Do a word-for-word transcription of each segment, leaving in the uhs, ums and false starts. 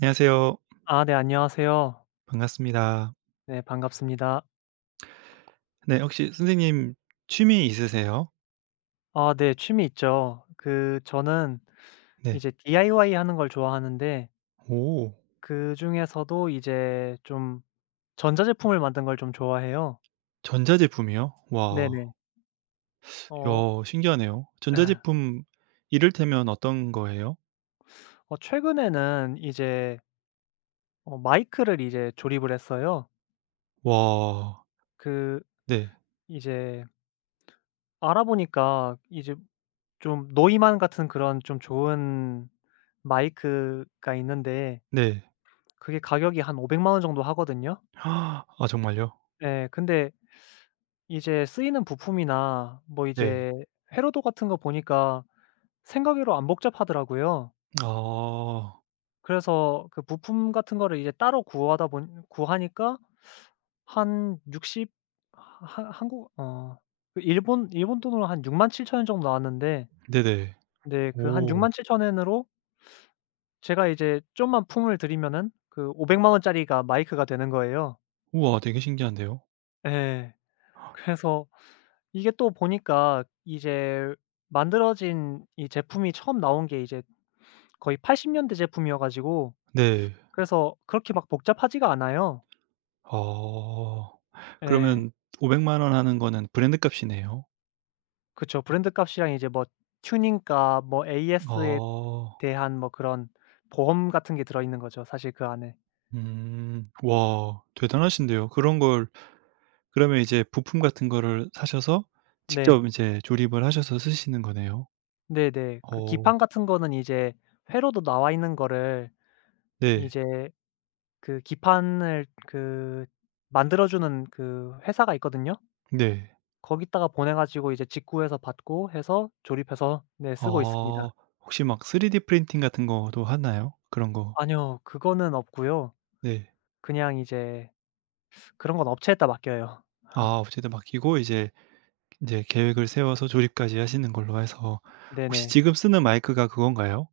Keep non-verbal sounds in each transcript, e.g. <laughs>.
안녕하세요. 아 네, 안녕하세요. 반갑습니다. 네, 반갑습니다. 네 혹시 선생님 취미 있으세요? 아 네, 취미 있죠. 그 저는 네. 이제 디아이와이 하는 걸 좋아하는데, 오. 그중에서도 이제 좀 전자제품을 만든 걸 좀 좋아해요. 전자제품이요? 와. 네네. 야 어 신기하네요. <clears throat> <laughs> 전자제품 이를테면 어떤 거예요? 어 최근에는 이제 어 마이크를 이제 조립을 했어요. 와. 그 네. 이제 알아보니까 이제 좀 노이만 같은 그런 좀 좋은 마이크가 있는데, 네. 그게 가격이 한 오 공 공 원 정도 하거든요. 아 정말요? 네, 근데 이제 쓰이는 부품이나 뭐 네. 이제 회로도 같은 거 보니까 생각외로 안 복잡하더라고요. 아. 그래서 그 부품 같은 거를 이제 따로 구하다 보니 구하니까 한 육십 한 한국 어 그 일본 일본 돈으로 한 육 칠천 원 정도 나왔는데, 네네. 네 그 한 육 오. 칠천공 엔으로 제가 이제 좀만 품을 들이면은 그 오 공 공 만 원짜리가 마이크가 되는 거예요. 우와 되게 신기한데요. 예. 그래서 이게 또 보니까 이제 만들어진 이 제품이 처음 나온 게 이제 거의 팔십 년대 제품이어 가지고 네. 그래서 그렇게 막 복잡하지가 않아요. 아. 예. 그러면 오 공 공 원 하는 거는 브랜드 값이네요. 그쵸. 브랜드 값이랑 이제 뭐 튜닝값 뭐 에이에스에 아. 대한 뭐 그런 보험 같은 게 들어 있는 거죠, 사실 그 안에. 음. 와 대단하신데요. 그런 걸 그러면 이제 부품 같은 거를 사셔서 네. 직접 이제 조립을 하셔서 쓰시는 거네요. 네네. 그 어 기판 같은 거는 이제 회로도 나와 있는 거를 네. 이제 그 기판을 그 만들어 주는 그 회사가 있거든요. 네. 거기다가 보내 가지고 이제 직구해서 받고 해서 조립해서 네 쓰고 있습니다. 아 혹시 막 쓰리디 프린팅 같은 것도 하나요? 그런 거. 아니요, 그거는 없고요. 네. 그냥 이제 그런 건 업체에다 맡겨요. 아 업체에다 맡기고 이제 인제 계획을 세워서 조립까지 하시는 걸로 해서 혹시 네네. 지금 쓰는 마이크가 그건가요?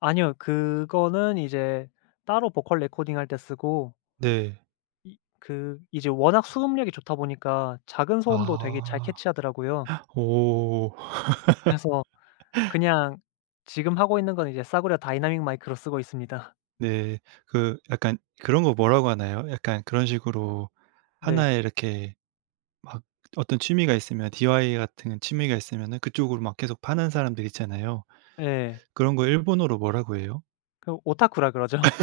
아니요, 그거는 이제 따로 보컬 레코딩할 때 쓰고 네. 이 그 이제 워낙 수음력이 좋다 보니까 작은 소음도 되게 잘 아. 캐치하더라고요. 오. 그래서 그냥 지금 하고 있는 건 이제 싸구려 다이나믹 마이크로 쓰고 있습니다. 네. 그 약간 그런 거 뭐라고 하나요? 약간 그런 식으로 네. 하나에 이렇게 막 어떤 취미가 있으면 디아이와이 같은 취미가 있으면은 그쪽으로 막 계속 파는 사람들 있잖아요. 예. 그런 거 일본어로 뭐라고 해요? 그 오타쿠라 그러죠. <laughs>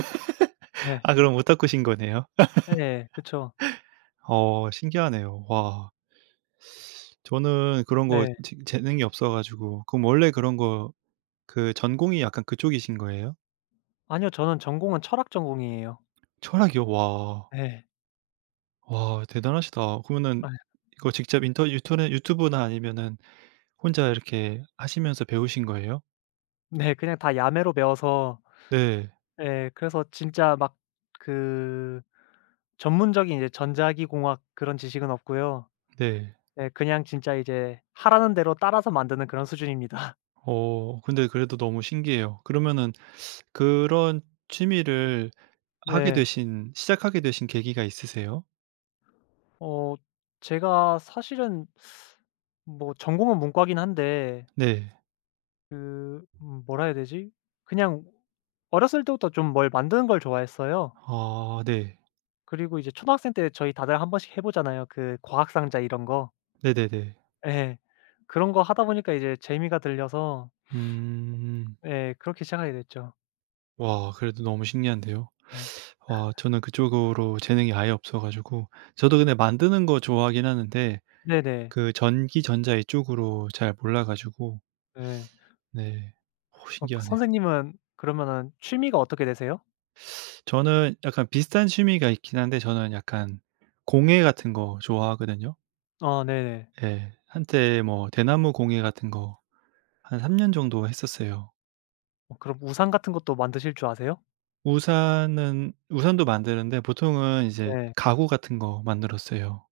예. 아 그럼 오타쿠신 거네요. 예. 그쵸. 어 신기하네요. 와. 저는 그런 거 예. 재 재능이 없어 가지고 그럼 원래 그런 거 그 전공이 약간 그쪽이신 거예요? 아니요, 저는 전공은 철학 전공이에요. 철학이요? 와. 네. 와 대단하시다. 그러면은 아. 이거 직접 인터 유튜네 유튜브나 아니면은 혼자 이렇게 하시면서 배우신 거예요? 네. 그냥 다 야매로 배워서 네. 예, 그래서 진짜 막 그 전문적인 이제 전자기공학 그런 지식은 없고요. 네. 예, 그냥 진짜 이제 하라는 대로 따라서 만드는 그런 수준입니다. <laughs> 어 근데 그래도 너무 신기해요. 그러면은 그런 취미를 하게 네. 되신 시작하게 되신 계기가 있으세요? 어 제가 사실은 뭐 전공은 문과긴 한데 네. 그 음 뭐라 해야 되지? 그냥 어렸을 때부터 좀 뭘 만드는 걸 좋아했어요. 아 네. 그리고 이제 초등학생 때 저희 다들 한 번씩 해 보잖아요. 그 과학 상자 이런 거. 네네네. 예. 그런 거 하다 보니까 이제 재미가 들려서 음. 예, 그렇게 시작하게 됐죠. 와 그래도 너무 신기한데요. 네. 와 저는 그쪽으로 재능이 아예 없어 가지고 저도 근데 만드는 거 좋아하긴 하는데 네네. 그 전기 전자 이쪽으로 잘 몰라 가지고 예. 네. 어 어 그 신기하네요. 선생님은 그러면은 취미가 어떻게 되세요? 저는 약간 비슷한 취미가 있긴 한데 저는 약간 공예 같은 거 좋아하거든요. 아, 네네. 예. 한때 뭐 대나무 공예 같은 거 한 삼 년 정도 했었어요. 어, 그럼 우산 같은 것도 만드실 줄 아세요? 우산은 우산도 만드는데 보통은 이제 네. 가구 같은 거 만들었어요.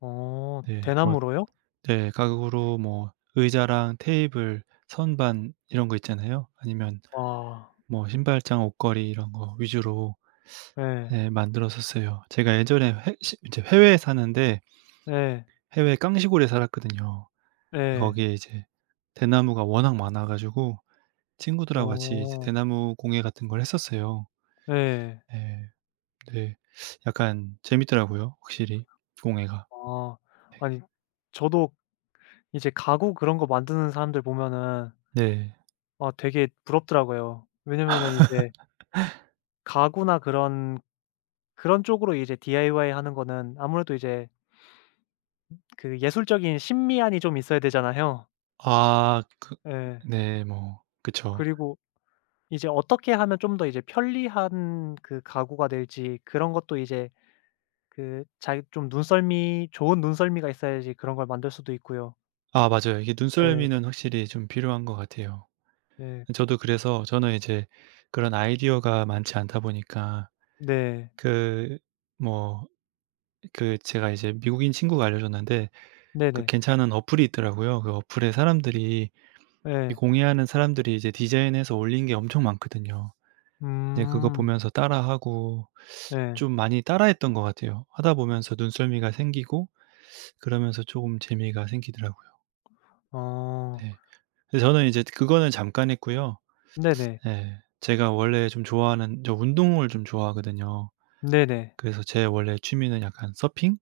어, 네. 뭐 대나무로요? 네. 가구로 뭐 의자랑 테이블, 선반 이런 거 있잖아요. 아니면 와. 뭐 신발장, 옷걸이 이런 거 위주로 예. 예 만들었었어요. 제가 예전에 해 시 이제 해외에 사는데 예. 해외 깡시골에 살았거든요. 예. 거기에 이제 대나무가 워낙 많아 가지고 친구들하고 같이 이제 어. 대나무 공예 같은 걸 했었어요. 예. 예. 네. 약간 재밌더라고요 확실히 공예가. 아. 아니, 저도 이제 가구 그런 거 만드는 사람들 보면은 네. 아, 되게 부럽더라고요. 왜냐면은 이제 가구나 그런 그런 쪽으로 이제 디아이와이 하는 거는 아무래도 이제 그 예술적인 심미안이 좀 있어야 되잖아요. 아 그 예. 네 뭐 그쵸. 그리고 이제 어떻게 하면 좀 더 이제 편리한 그 가구가 될지 그런 것도 이제 그 자기 좀 눈썰미 좋은 눈썰미가 있어야지 그런 걸 만들 수도 있고요. 아 맞아요. 이게 예. 눈썰미는 확실히 좀 필요한 것 같아요. 예. 저도 그래서 저는 이제 그런 아이디어가 많지 않다 보니까 네. 그 뭐 그 제가 이제 미국인 친구가 알려줬는데 그 네네. 괜찮은 어플이 있더라고요. 그 어플에 사람들이 이 예. 공예하는 사람들이 이제 디자인해서 올린 게 엄청 많거든요. 네 그거 음. 보면서 따라하고 예. 좀 많이 따라했던 것 같아요. 하다 보면서 눈썰미가 생기고 그러면서 조금 재미가 생기더라고요. 어. 네. 근데 저는 이제 그거는 잠깐 했고요. 네네. 예. 제가 원래 좀 좋아하는 저 운동을 좀 좋아하거든요. 네네. 그래서 제 원래 취미는 약간 서핑?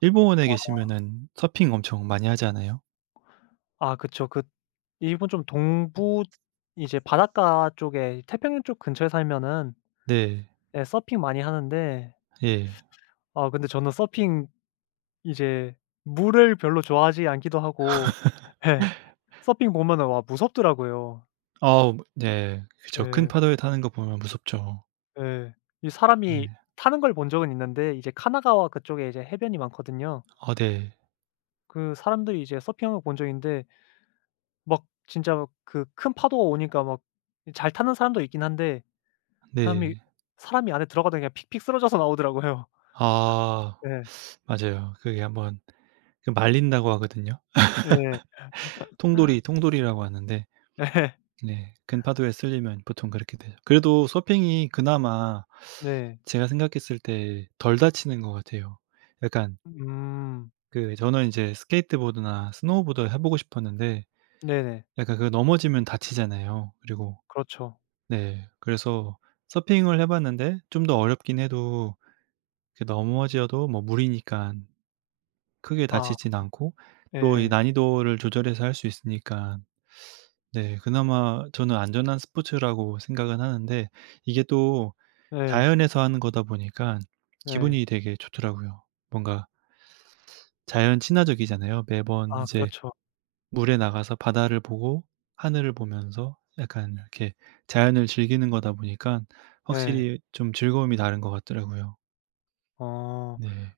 일본에 계시면은 서핑 엄청 많이 하잖아요. 아 그쵸. 그 일본 좀 동부 이제 바닷가 쪽에 태평양 쪽 근처에 살면은 네. 예 서핑 많이 하는데 예. 아, 근데 저는 서핑 이제 물을 별로 좋아하지 않기도 하고 예 서핑 보면은 와 무섭더라고요. 아우 네. 그쵸. 큰 예. 파도에 타는 거 보면 무섭죠. 예. 이 사람이 네. 타는 걸 본 적은 있는데 이제 카나가와 그쪽에 이제 해변이 많거든요. 아 네. 그 사람들이 이제 서핑하는 걸 본 적인데 막 진짜 그 큰 파도가 오니까 막 잘 타는 사람도 있긴 한데 그 사람이 네. 사람이 안에 들어가다 그냥 픽픽 쓰러져서 나오더라고요. <laughs> 아 네 맞아요. 그게 한번 그 말린다고 하거든요. 네. 통돌이, 통돌이라고 하는데 예. 네. 큰 파도에 쓸리면 보통 그렇게 되죠. 그래도 서핑이 그나마 네. 제가 생각했을 때 덜 다치는 것 같아요. 약간 음. 그 저는 이제 스케이트보드나 스노우보드 해 보고 싶었는데 네네. 약간 그 넘어지면 다치잖아요. 그리고 그렇죠. 네. 그래서 서핑을 해 봤는데 좀 더 어렵긴 해도 그 넘어져도 뭐 물이니까 크게 아 다치진 않고 또 이 예. 난이도를 조절해서 할 수 있으니까 네. 그나마 저는 안전한 스포츠라고 생각은 하는데 이게 또 예. 자연에서 하는 거다 보니까 예. 기분이 되게 좋더라고요. 뭔가 자연 친화적이잖아요. 매번 아 이제 그렇죠. 물에 나가서 바다를 보고 하늘을 보면서 약간 이렇게 자연을 즐기는 거다 보니까 예. 확실히 좀 즐거움이 다른 것 같더라고요. 어 네.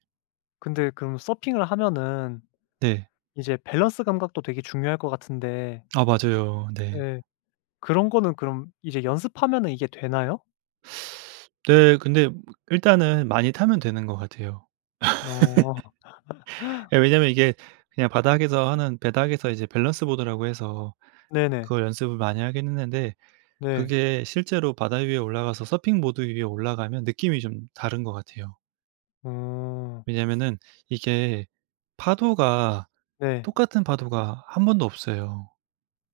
근데 그럼 서핑을 하면은 네. 이제 밸런스 감각도 되게 중요할 것 같은데 아 맞아요. 네. 예 그런 거는 그럼 이제 연습하면은 이게 되나요? 네. 근데 일단은 많이 타면 되는 것 같아요. 어 예 왜냐면 이게 그냥 바닥에서 하는 배닥에서 이제 밸런스 보드라고 해서 네네. 그걸 연습을 많이 하긴 했는데 네. 그게 실제로 바다 위에 올라가서 서핑 보드 위에 올라가면 느낌이 좀 다른 것 같아요. 어 왜냐면은 이게 파도가 네. 똑같은 파도가 한 번도 없어요.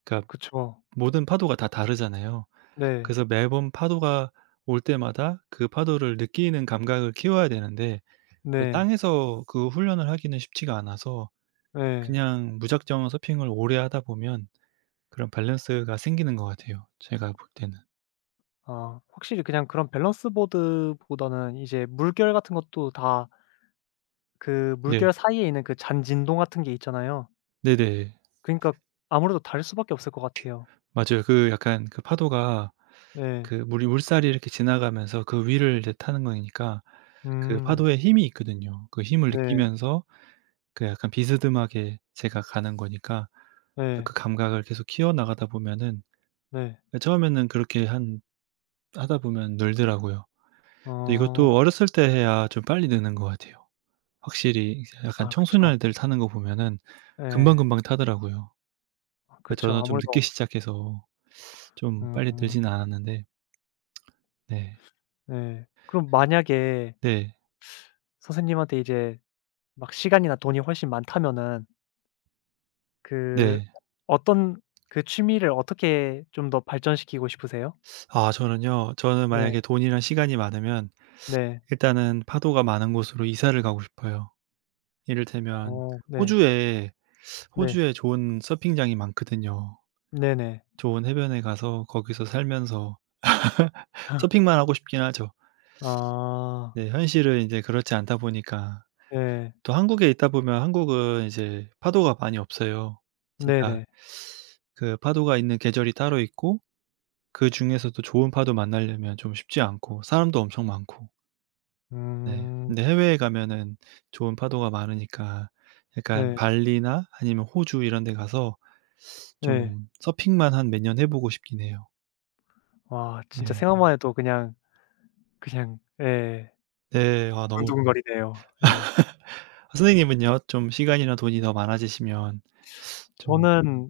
그러니까 그쵸. 모든 파도가 다 다르잖아요. 네. 그래서 매번 파도가 올 때마다 그 파도를 느끼는 감각을 키워야 되는데 그걸 네. 땅에서 그 훈련을 하기는 쉽지가 않아서 예. 그냥 무작정 서핑을 오래 하다 보면 그런 밸런스가 생기는 것 같아요 제가 볼 때는. 아 확실히 그냥 그런 밸런스 보드보다는 이제 물결 같은 것도 다 그 네. 물결 사이에 있는 그 잔 진동 같은 게 있잖아요. 네네. 그니까 아무래도 다를 수밖에 없을 것 같아요. 맞아요. 그 약간 그 파도가 네. 그 물이 물살이 이렇게 지나가면서 그 위를 이제 타는 거니까 그 음. 파도에 힘이 있거든요. 그 힘을 네. 느끼면서 그 약간 비스듬하게 제가 가는 거니까 그 네. 그 감각을 계속 키워나가다 보면은 네. 예 처음에는 그렇게 한 하다 보면 늘더라고요. 근데 이것도 어. 어렸을 때 해야 좀 빨리 느는 것 같아요. 확실히 이제 약간 아 그쵸. 청소년애들 타는 거 보면은 예. 금방금방 타더라고요. 아 그 그쵸. 저는 좀 아무래도 늦게 시작해서 좀 빨리 음 늘지는 않았는데 네. 네. 그럼 만약에 네. 선생님한테 이제 막 시간이나 돈이 훨씬 많다면은 그 네. 어떤 그 취미를 어떻게 좀 더 발전시키고 싶으세요? 아 저는요. 저는 네. 만약에 돈이랑 시간이 많으면 네. 일단은 파도가 많은 곳으로 이사를 가고 싶어요. 이를테면 어 네. 호주에 네. 호주에 좋은 서핑장이 많거든요. 네네. 좋은 해변에 가서 거기서 살면서 <laughs> 서핑만 하고 싶긴 하죠. 아. 네. 현실은 인제 그렇지 않다 보니까 네. 또 한국에 있다 보면 한국은 이제 파도가 많이 없어요. 진짜 네네. 그 파도가 있는 계절이 따로 있고 그중에서도 좋은 파도 만나려면 좀 쉽지 않고 사람도 엄청 많고. 네. 음. 근데 해외에 가면은 좋은 파도가 많으니까 약간 네. 발리나 아니면 호주 이런 데 가서 네. 좀 서핑만 한 몇 년 해 보고 싶긴 해요. 와 진짜 네. 생각만 해도 그냥 그냥 예. 네. 아 너무 두근두근거리네요. 예. 아 선생님은요? 좀 시간이나 돈이 더 많아지시면 좀 저는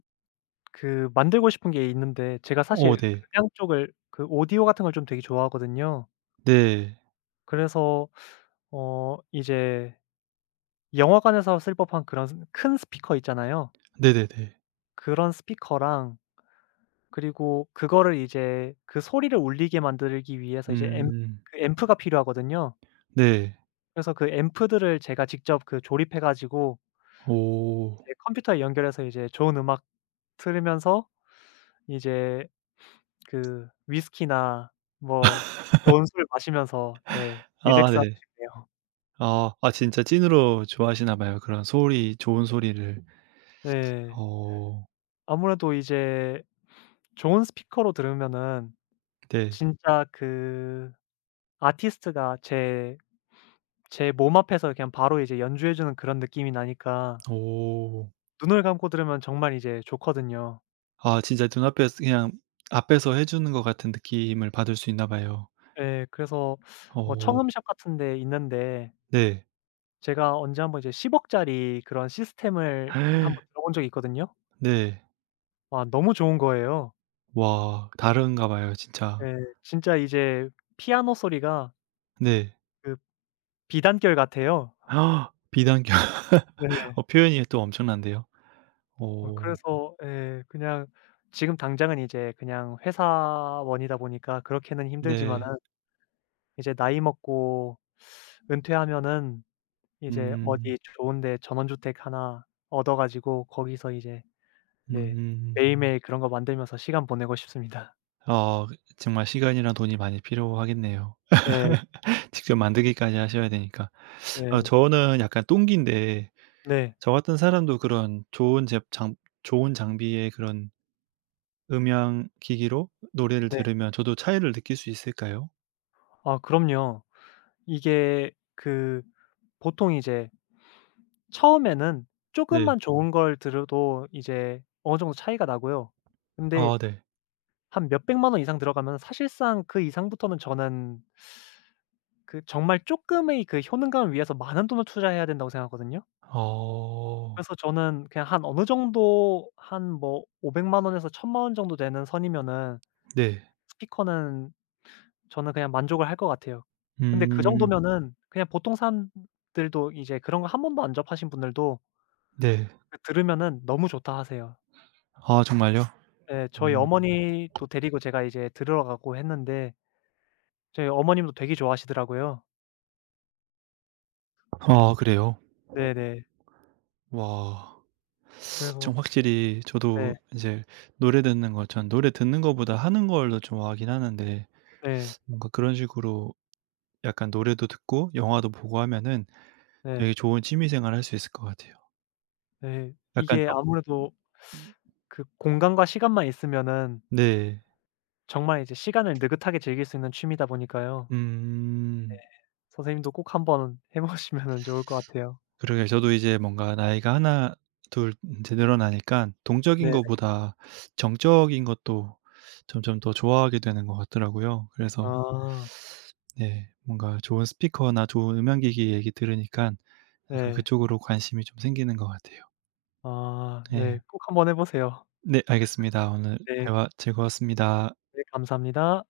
그 만들고 싶은 게 있는데 제가 어 사실 네. 음향 쪽을 그 오디오 같은 걸 좀 되게 좋아하거든요. 네. 그래서 어 이제 영화관에서 쓸 법한 그런 스 큰 스피커 있잖아요. 네네네. 그런 스피커랑 그리고 그거를 이제 그 소리를 울리게 만들기 위해서 이제 앰 음. 그 앰프가 필요하거든요. 네. 그래서 그 앰프들을 제가 직접 그 조립해 가지고 오. 이제 컴퓨터에 연결해서 이제 좋은 음악 틀으면서 이제 그 위스키나 뭐 좋은 술 마시면서 예 아 릴렉스하고 네. 싶네요. 아. 아 진짜 찐으로 좋아하시나 봐요. 그런 소리 좋은 소리를. 네. 어. 아무래도 이제 좋은 스피커로 들으면은 네. 진짜 그 아티스트가 제 제 몸 앞에서 그냥 바로 이제 연주해 주는 그런 느낌이 나니까 오. 눈을 감고 들으면 정말 이제 좋거든요. 아 진짜 눈앞에서 그냥 앞에서 해 주는 것 같은 느낌을 받을 수 있나 봐요. 예. 그래서 뭐 어 청음샵 같은 데 있는데 네. 제가 언제 한번 이제 십 억짜리 그런 시스템을 한번 들어본 적이 있거든요. 네. 와 너무 좋은 거예요. 와 다른가 봐요 진짜. 네. 진짜 이제 피아노 소리가 네. 그 비단결 같아요. 비단결. <laughs> 네. 어 표현이 또 엄청난데요. 뭐 어 그래서 예 그냥 지금 당장은 이제 그냥 회사원이다 보니까 그렇게는 힘들지만은 네. 이제 나이 먹고 은퇴하면은 이제 음. 어디 좋은 데 전원주택 하나 얻어 가지고 거기서 이제 네 음. 매일매일 그런 거 만들면서 시간 보내고 싶습니다. 아 정말 시간이랑 돈이 많이 필요하겠네요. 예. <laughs> 직접 만들기까지 하셔야 되니까. 아 예. 저는 약간 똥기인데 네. 저 같은 사람도 그런 좋은 제 장 좋은 장비의 그런 음향 기기로 노래를 네. 들으면 저도 차이를 느낄 수 있을까요? 아 그럼요. 이게 그 보통 이제 처음에는 조금 네. 만 좋은 걸 들어도 이제 어느 정도 차이가 나고요. 근데 아 네. 한 몇백만 원 이상 들어가면 사실상 그 이상부터는 저는 그 정말 쪼끔의 그 효능감을 위해서 많은 돈을 투자해야 된다고 생각하거든요. 어. 그래서 저는 그냥 한 어느 정도 한 뭐 오 공 공 만 원에서 일 공 공 공 만 원 정도 되는 선이면은 네. 스피커는 저는 그냥 만족을 할 것 같아요. 근데 그 음. 정도면은 그냥 보통 사람들도 이제 그런 거 한 번도 안 접하신 분들도 네. 그 들으면은 "너무 좋다." 하세요. 아 정말요? 예. 저희 음. 음. 어머니도 데리고 제가 이제 들으러 가고 했는데 저희 어머님도 되게 좋아하시더라고요. 아 그래요? 네네. 와. 그래서 좀 확실히 저도 네. 이제 노래 듣는 거 전 노래 듣는 거보다 하는 걸 더 좋아하긴 하는데 네. 뭔가 그런 식으로 약간 노래도 듣고 영화도 보고 하면은 네. 되게 좋은 취미 생활 할 수 있을 것 같아요. 네. 약간 이게 저 아무래도 그 공간과 시간만 있으면은 네. 정말 이제 시간을 느긋하게 즐길 수 있는 취미다 보니까요. 네. 음. 선생님도 꼭 한번 <laughs> 해 보시면은 좋을 것 같아요. 그러게요. 저도 이제 뭔가 나이가 하나 둘 이제 늘어나니까 동적인 네네. 것보다 정적인 것도 점점 더 좋아하게 되는 것 같더라고요. 그래서 아. 네 뭔가 좋은 스피커나 좋은 음향기기 얘기 들으니까 약간 네. 그쪽으로 관심이 좀 생기는 것 같아요. 아 네, 네, 꼭 한번 해 보세요. 네 알겠습니다. 오늘 네. 대화 즐거웠습니다. 네 감사합니다.